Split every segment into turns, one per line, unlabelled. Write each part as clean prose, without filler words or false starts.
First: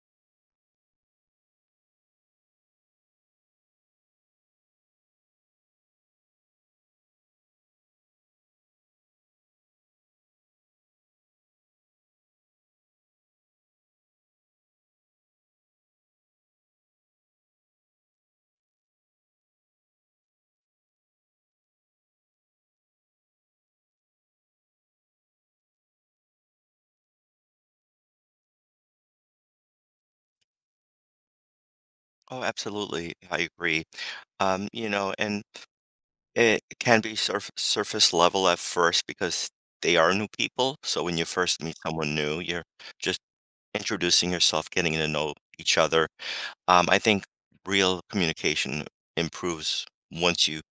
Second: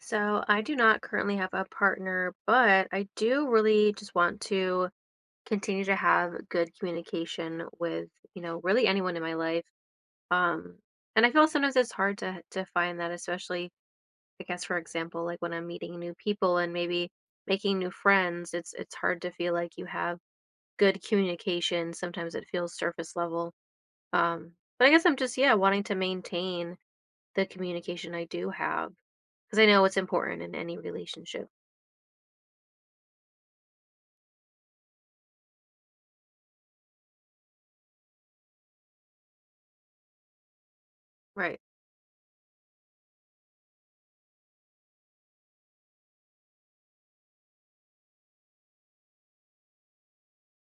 So I do not currently have a partner, but I do really just want to continue to have good communication with, really anyone in my life. Um, and I feel sometimes it's hard to find that, especially I guess for example, like when I'm meeting new people and maybe making new friends, it's hard to feel like you have good communication. Sometimes it feels surface level. Um, but I guess I'm just, yeah, wanting to maintain the communication I do have because I know it's important in any relationship.
Oh, absolutely. I agree. And it can be surface level at first because they are new people. So when you
Right.
first meet someone new, you're just introducing yourself, getting to know each other. I think real communication improves once you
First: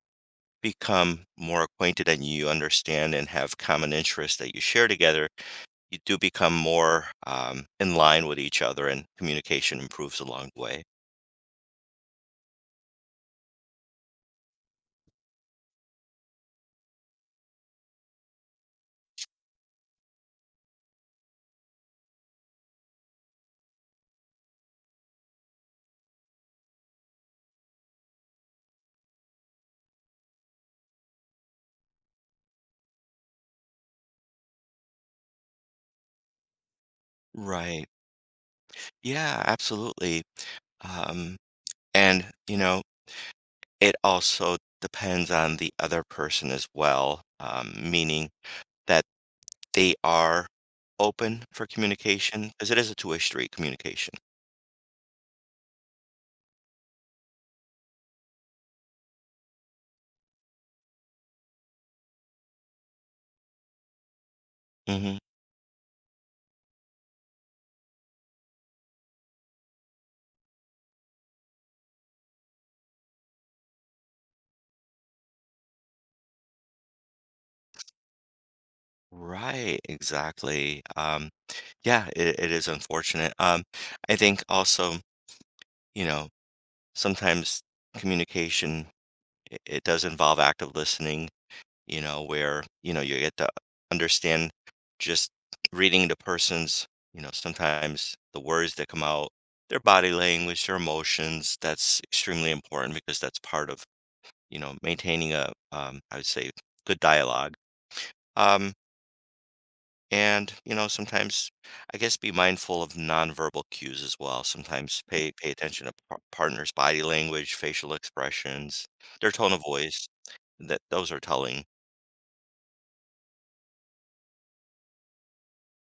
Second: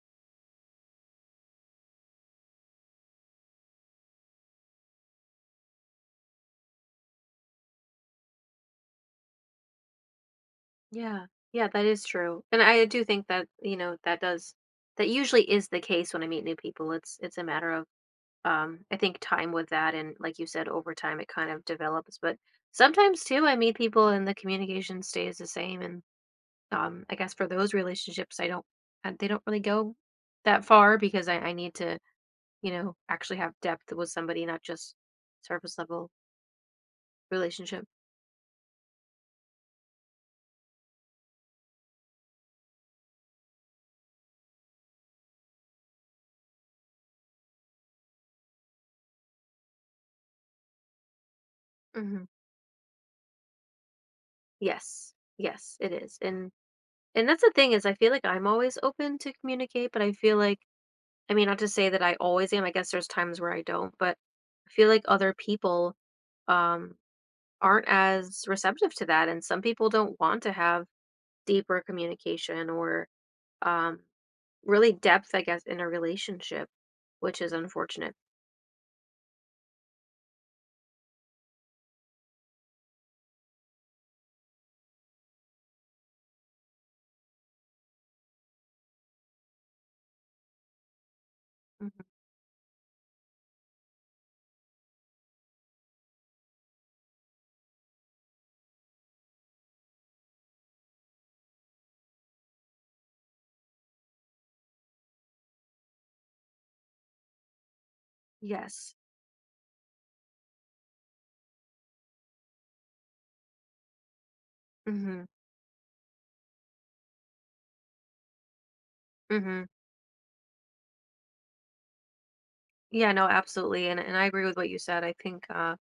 become more acquainted and you understand and have common interests that you share together. You do become more in line with each other, and communication improves along the way.
Yeah, yeah, that is true. And I do think that, you know, that usually is the case when I meet new people. It's a matter of I think time with that, and like you said, over time it kind of develops. But sometimes too I meet people and the communication stays the same, and I guess for those relationships I don't, they don't really go that far because I need to, you know, actually have depth with somebody, not just surface level
Right.
relationship.
Yeah, absolutely. Um, and, you know, it also depends on the other person as well, meaning that they are open for
Mhm.
communication because it is a two-way street communication.
Yes. Yes, it is. And that's the thing is I feel like I'm always open to communicate, but I feel like, I mean, not to say that I always am. I guess there's times where I don't, but I feel like
Hmm.
other people um aren't as receptive to that, and some people don't want to have deeper communication or um really depth, I guess, in a relationship, which is unfortunate.
Right, exactly. Yeah, it is unfortunate. I think also, you know, sometimes communication it does involve active listening, you
Mhm.
know, where, you know, you get to understand just reading the person's, you know, sometimes the words that come out, their body language, their emotions. That's extremely important because that's part of, you know, maintaining a, I would say, good dialogue. Um,
Yes.
and, you know, sometimes I guess be mindful of nonverbal cues as well. Sometimes
Mhm.
pay attention to partner's body language, facial expressions, their tone of
Mhm.
voice. That those are telling.
Yeah, no, absolutely. And I agree with what you said. I think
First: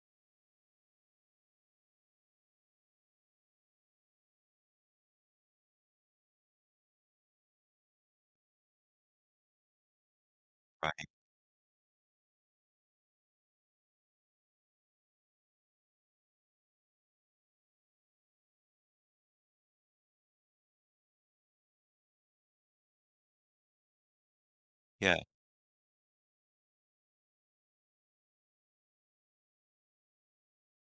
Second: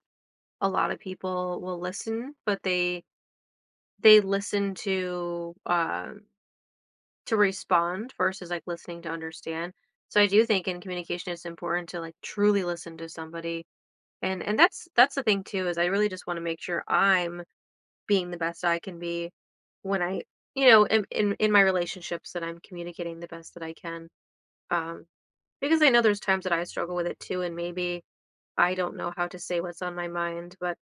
a lot of people will listen, but they listen to respond versus like listening to understand. So I do think in
Right.
communication it's important to like truly listen to somebody. And that's the thing too is I really just want to make sure I'm being the best I can be when I, you know, in my relationships, that I'm communicating the best that I can. Um,
Yeah.
because I know there's times that I struggle with it too, and maybe I don't know how to say what's on my mind, but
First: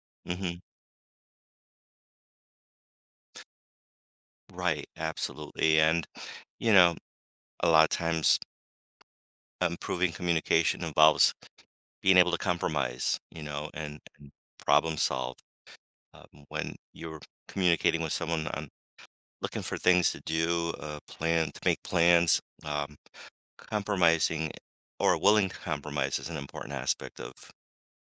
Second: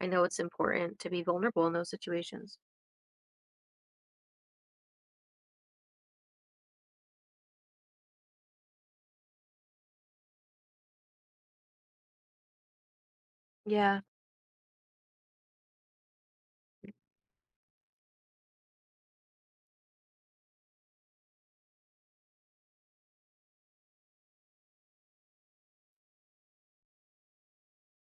I know it's
Hmm.
important to be vulnerable in those situations.
Right, absolutely. And, you know, a lot of times improving communication involves being able to compromise, you know, and,
Yeah,
and problem solve. When you're communicating with someone on looking for things to do, plan to make plans, compromising or willing to compromise is an important aspect of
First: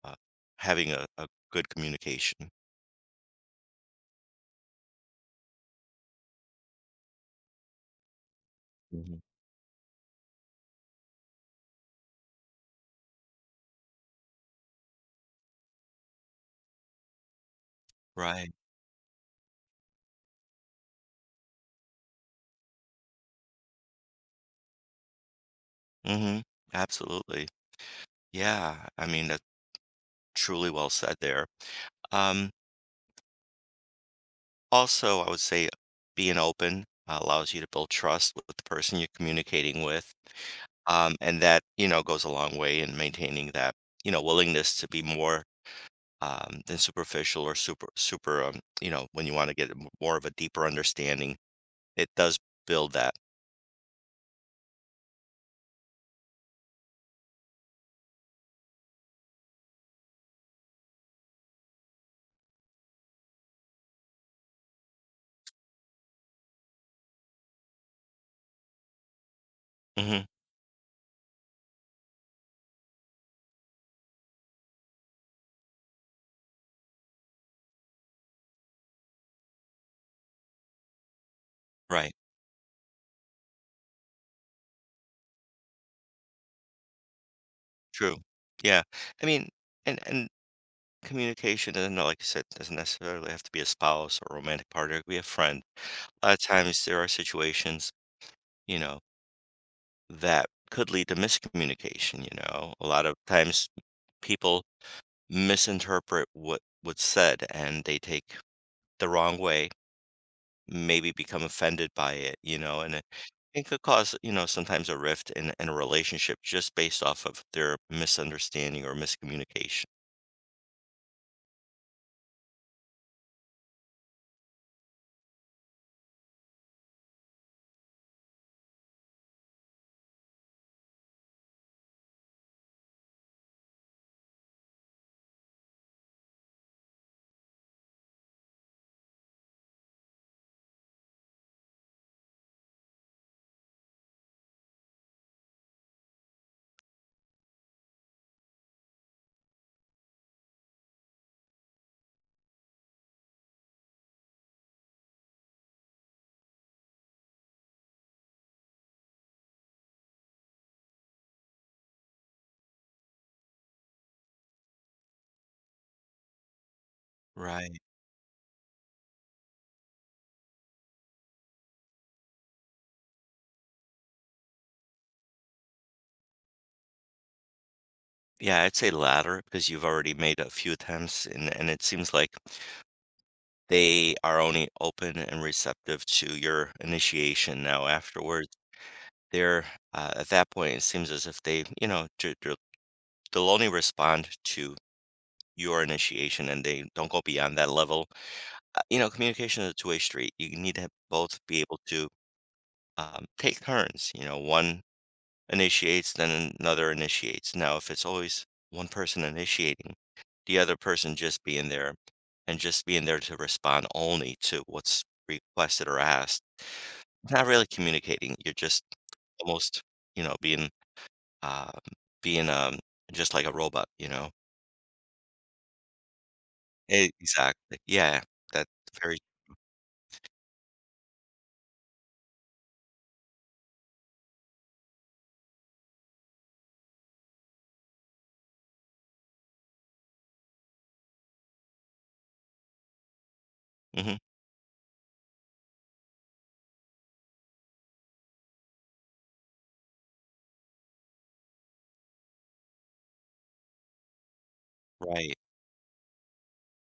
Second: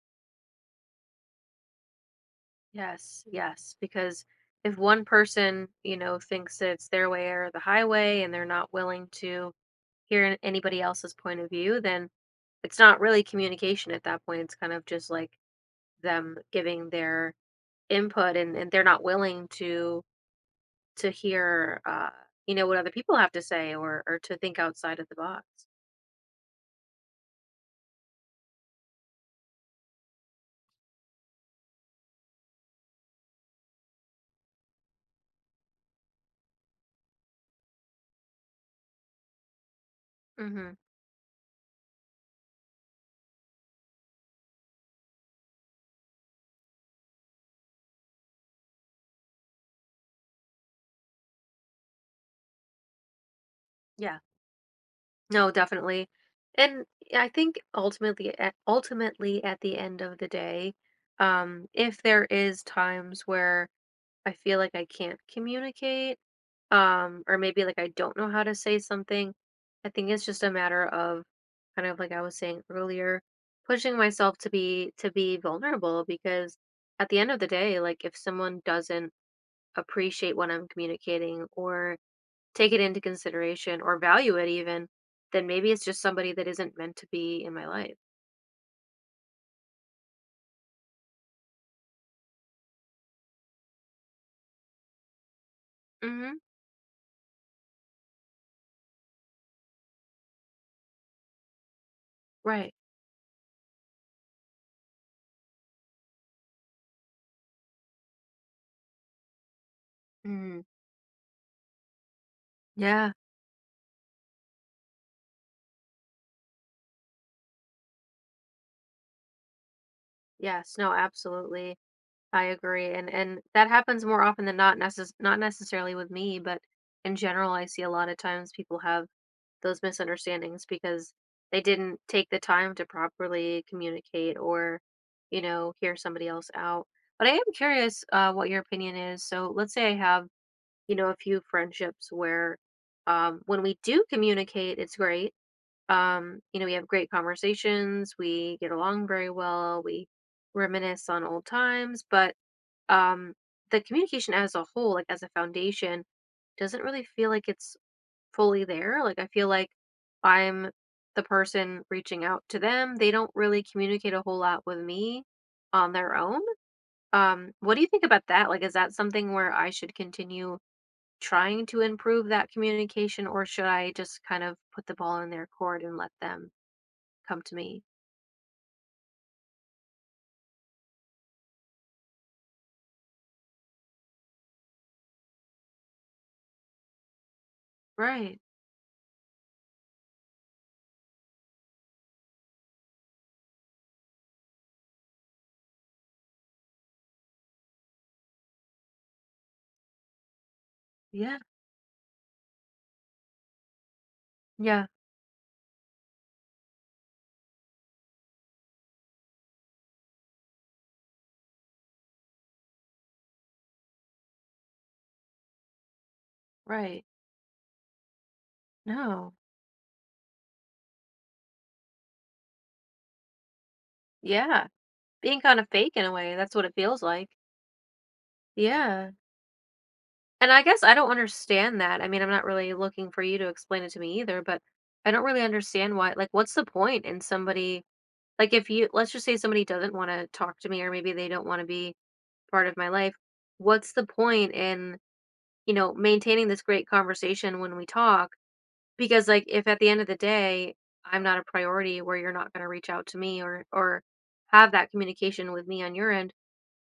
uh, having a good communication.
yes, yes. Because if one person, you know, thinks that it's their way or the highway and they're not willing
Mhm.
to hear anybody else's point of view, then it's not really communication at that point. It's kind of just like them giving their input,
Right.
and they're not willing to hear you know what other people have to say, or to think outside of the box.
Mm-hmm. Absolutely. Yeah. I mean, that's truly well said there. Um, Also, I would say being open, allows you to build trust with the person you're communicating with.
Hmm.
And that, you know, goes a long way in maintaining that, you know, willingness to be more, than superficial or you know, when you want to get more of a deeper understanding, it does build that.
Yeah, no, definitely. And yeah, I think ultimately at the end of the day, if there is times where I feel like I can't communicate, or maybe like I don't know how to say something, I think
Hmm.
it's just a matter of, kind of like I was saying earlier, pushing myself to be vulnerable, because at the end of the day, like if someone doesn't appreciate what I'm communicating, or
Right.
take it into consideration, or value it even, then maybe it's just somebody that isn't meant to be in my life.
True. Yeah. I mean, and communication, and like I said, doesn't necessarily have to be a spouse or romantic partner. It could be a friend. A lot
Hmm.
of times there are situations, you know, that could lead to miscommunication, you know?
Right.
A lot of times people misinterpret what's said and they take the wrong way,
Hmm.
maybe become offended by it, you know, and
Yeah.
it could cause, you know, sometimes a rift in a relationship just based off of their misunderstanding or miscommunication.
Yes. No. Absolutely. I agree, and that happens more often than not. Not necessarily with me, but in general, I see a lot of times people have those misunderstandings because they didn't take the time to properly communicate, or, you know, hear somebody else out. But I am curious, what your opinion is. So let's say I have, you know, a few friendships where, when we do communicate, it's great. You know, we have great conversations, we get along very well, we reminisce on old times, but um, the communication as a whole, like as a foundation, doesn't really feel like it's fully there. Like I feel like I'm the person reaching out to them. They don't really communicate a whole lot with me on their own. What
Right.
do you think about that? Like, is that something where I should continue trying to improve that communication, or should I just kind of put the ball in their court and let them come to me?
Yeah, I'd say latter because you've already made a few attempts, and it seems like they are only open and receptive to your initiation now
Right.
afterwards. They're, at that point it seems as if they, you know, they'll only respond to your initiation and they don't go beyond that level. You know, communication is a two-way street. You need to both
Yeah.
be able to, take turns, you know, one
Yeah.
initiates then another initiates. Now if it's always one person initiating, the other person just being there and just being there to respond only to what's requested or asked,
Right.
not really communicating, you're just
No.
almost, you know, being, Um, being, just like a robot, you know?
Yeah. Being kind of fake in a way. That's what it feels
E
like.
Exactly. Yeah, that's
Yeah.
very.
And I guess I don't understand that. I mean, I'm not really looking for you to explain it to me either, but I don't really understand why. Like, what's the point in somebody, like, if you, let's just say somebody doesn't want to talk to me or maybe they don't want to be part of my life. What's the
Mhm,
point in, you know, maintaining this great conversation when we talk? Because, like, if at the end of the day, I'm not a priority where you're not going to reach out to me, or have that
right.
communication with me on your end,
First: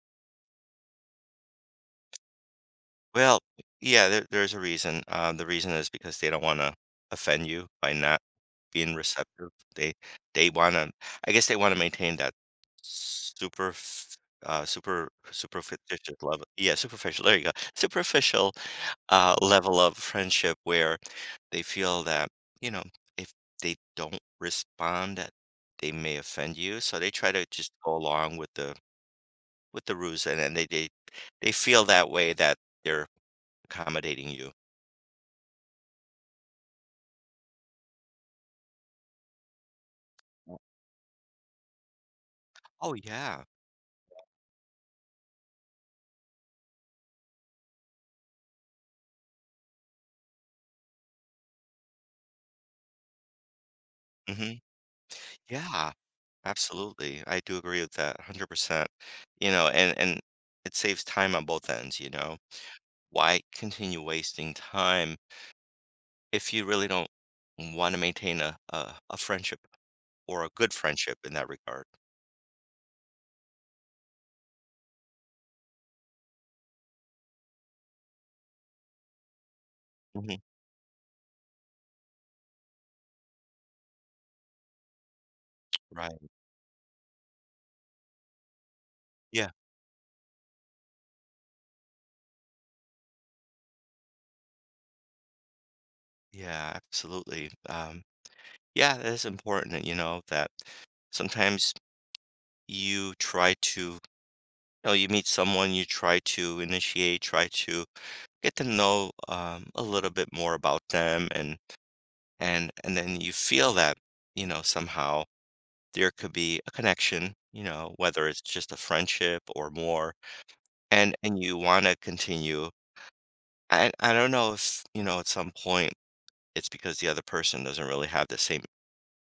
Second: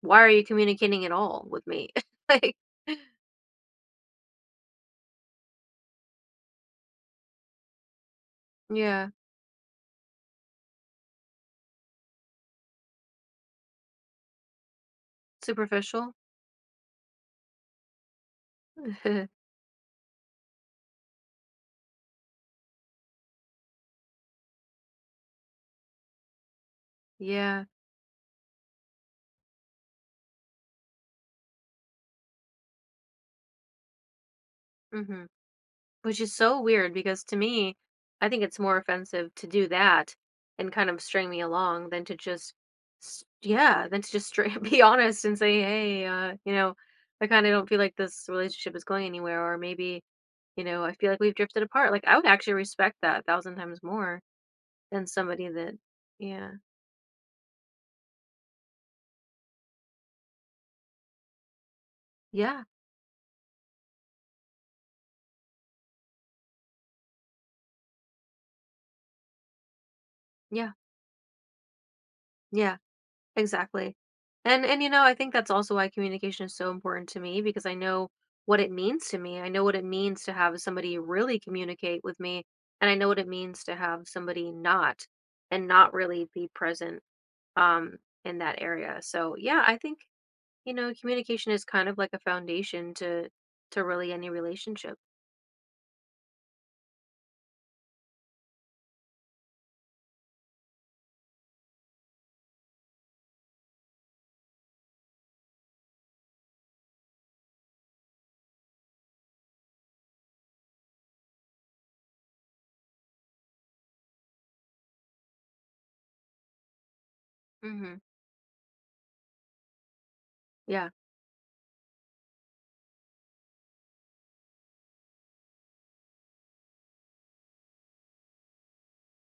why are you communicating at all with me? Like,
Well, yeah, there there's a reason. The reason is because they don't wanna offend you by not being
yeah,
receptive. They they wanna, I guess they wanna maintain that super f
superficial.
superficial level. Yeah, superficial, there you go. Superficial, level of friendship where they feel that, you know, if they don't respond, that they may offend you, so they try to
Yeah.
just go along with the ruse, and then they feel that way that they're accommodating you.
Hmm. Which is so weird because to me, I think it's more offensive to do that
Oh,
and kind of string me along than to just,
oh, yeah.
yeah, than to just straight be honest and say, hey, you know, I kind of don't feel like this relationship is going anywhere, or maybe, you know, I feel like we've drifted apart. Like I would actually respect that a thousand times more
Mhm.
than somebody that,
Yeah,
yeah,
absolutely. I do agree with that 100%. You know, and it saves time on both ends, you know?
yeah,
Why continue wasting time if you really don't wanna maintain a friendship or a
yeah,
good friendship in that regard?
yeah. Exactly. And you know, I think that's also why communication is so important to me, because I know what it means to me. I know what it means to
Mhm.
have somebody really communicate with me, and I know what it means to have somebody not, and not really
Right.
be present um in that area. So,
Yeah,
yeah, I think, you know, communication is kind of like a foundation to really any relationship.
yeah, absolutely. Yeah, it is important, you know, that sometimes you try to, you know, you meet someone, you try to initiate, try to get to know, a little bit more about them, and and then you feel that, you know, somehow there could be a connection, you know,
Mhm.
whether it's just a friendship or more,
Yeah.
and you want to continue. And I don't know if, you know, at some point it's because the other person doesn't really have the same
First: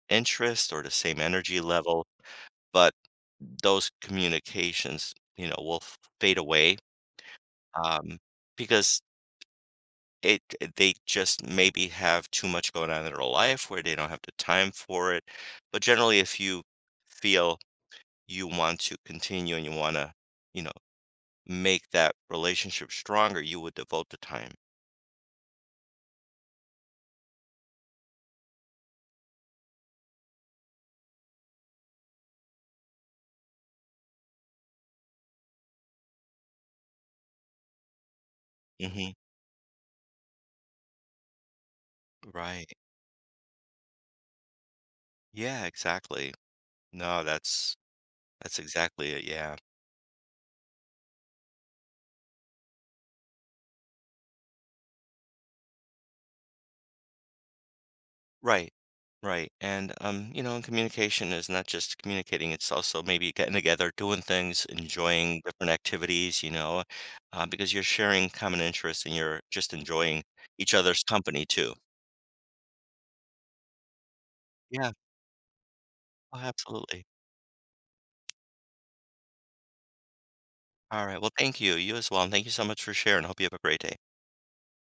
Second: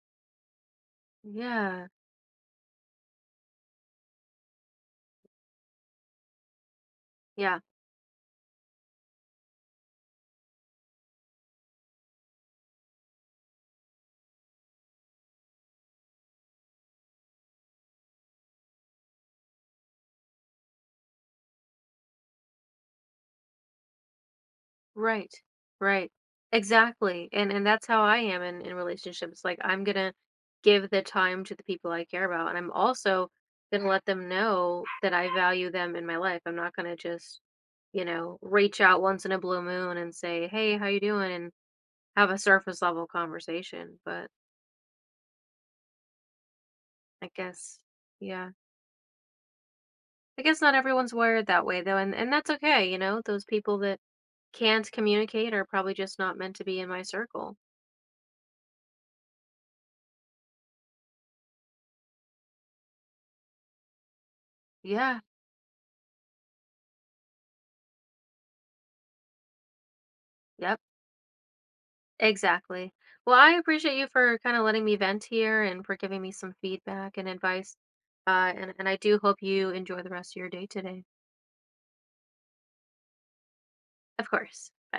interest or the same energy
Yeah.
level, but those communications, you know, will fade away,
Yeah.
um, because they just maybe have too much going on in their life where they don't have the time for it. But generally, if you feel you want to continue and you want to, you know, make that relationship stronger, you would devote the time.
Right. Right. Exactly. And that's how I am in relationships. Like I'm going to give the time to the people I care about, and I'm also going to let them know that I value them in my life. I'm not going to just, you know, reach out
Hmm.
once in a blue moon and say, "Hey, how you doing?" and have a
Right.
surface level conversation. But
Yeah, exactly. No,
I guess, yeah.
that's exactly it. Yeah.
I guess not everyone's wired that way though, and that's okay, you know. Those people that can't communicate are probably just not meant to be in my circle.
Right. Right. And, you know, and communication is not just communicating, it's also maybe getting together, doing things,
Yeah.
enjoying different activities, you know, because you're sharing common interests and you're just enjoying each
Yeah.
other's company too.
Exactly. Well, I appreciate you for kind of letting
Yeah.
me vent here and for giving me
Oh,
some
absolutely.
feedback and advice. And I do hope you enjoy the rest of your day
All
today.
right. Well, thank you. You as well. And thank you so much for sharing. Hope you have a great day.
Of course. Bye.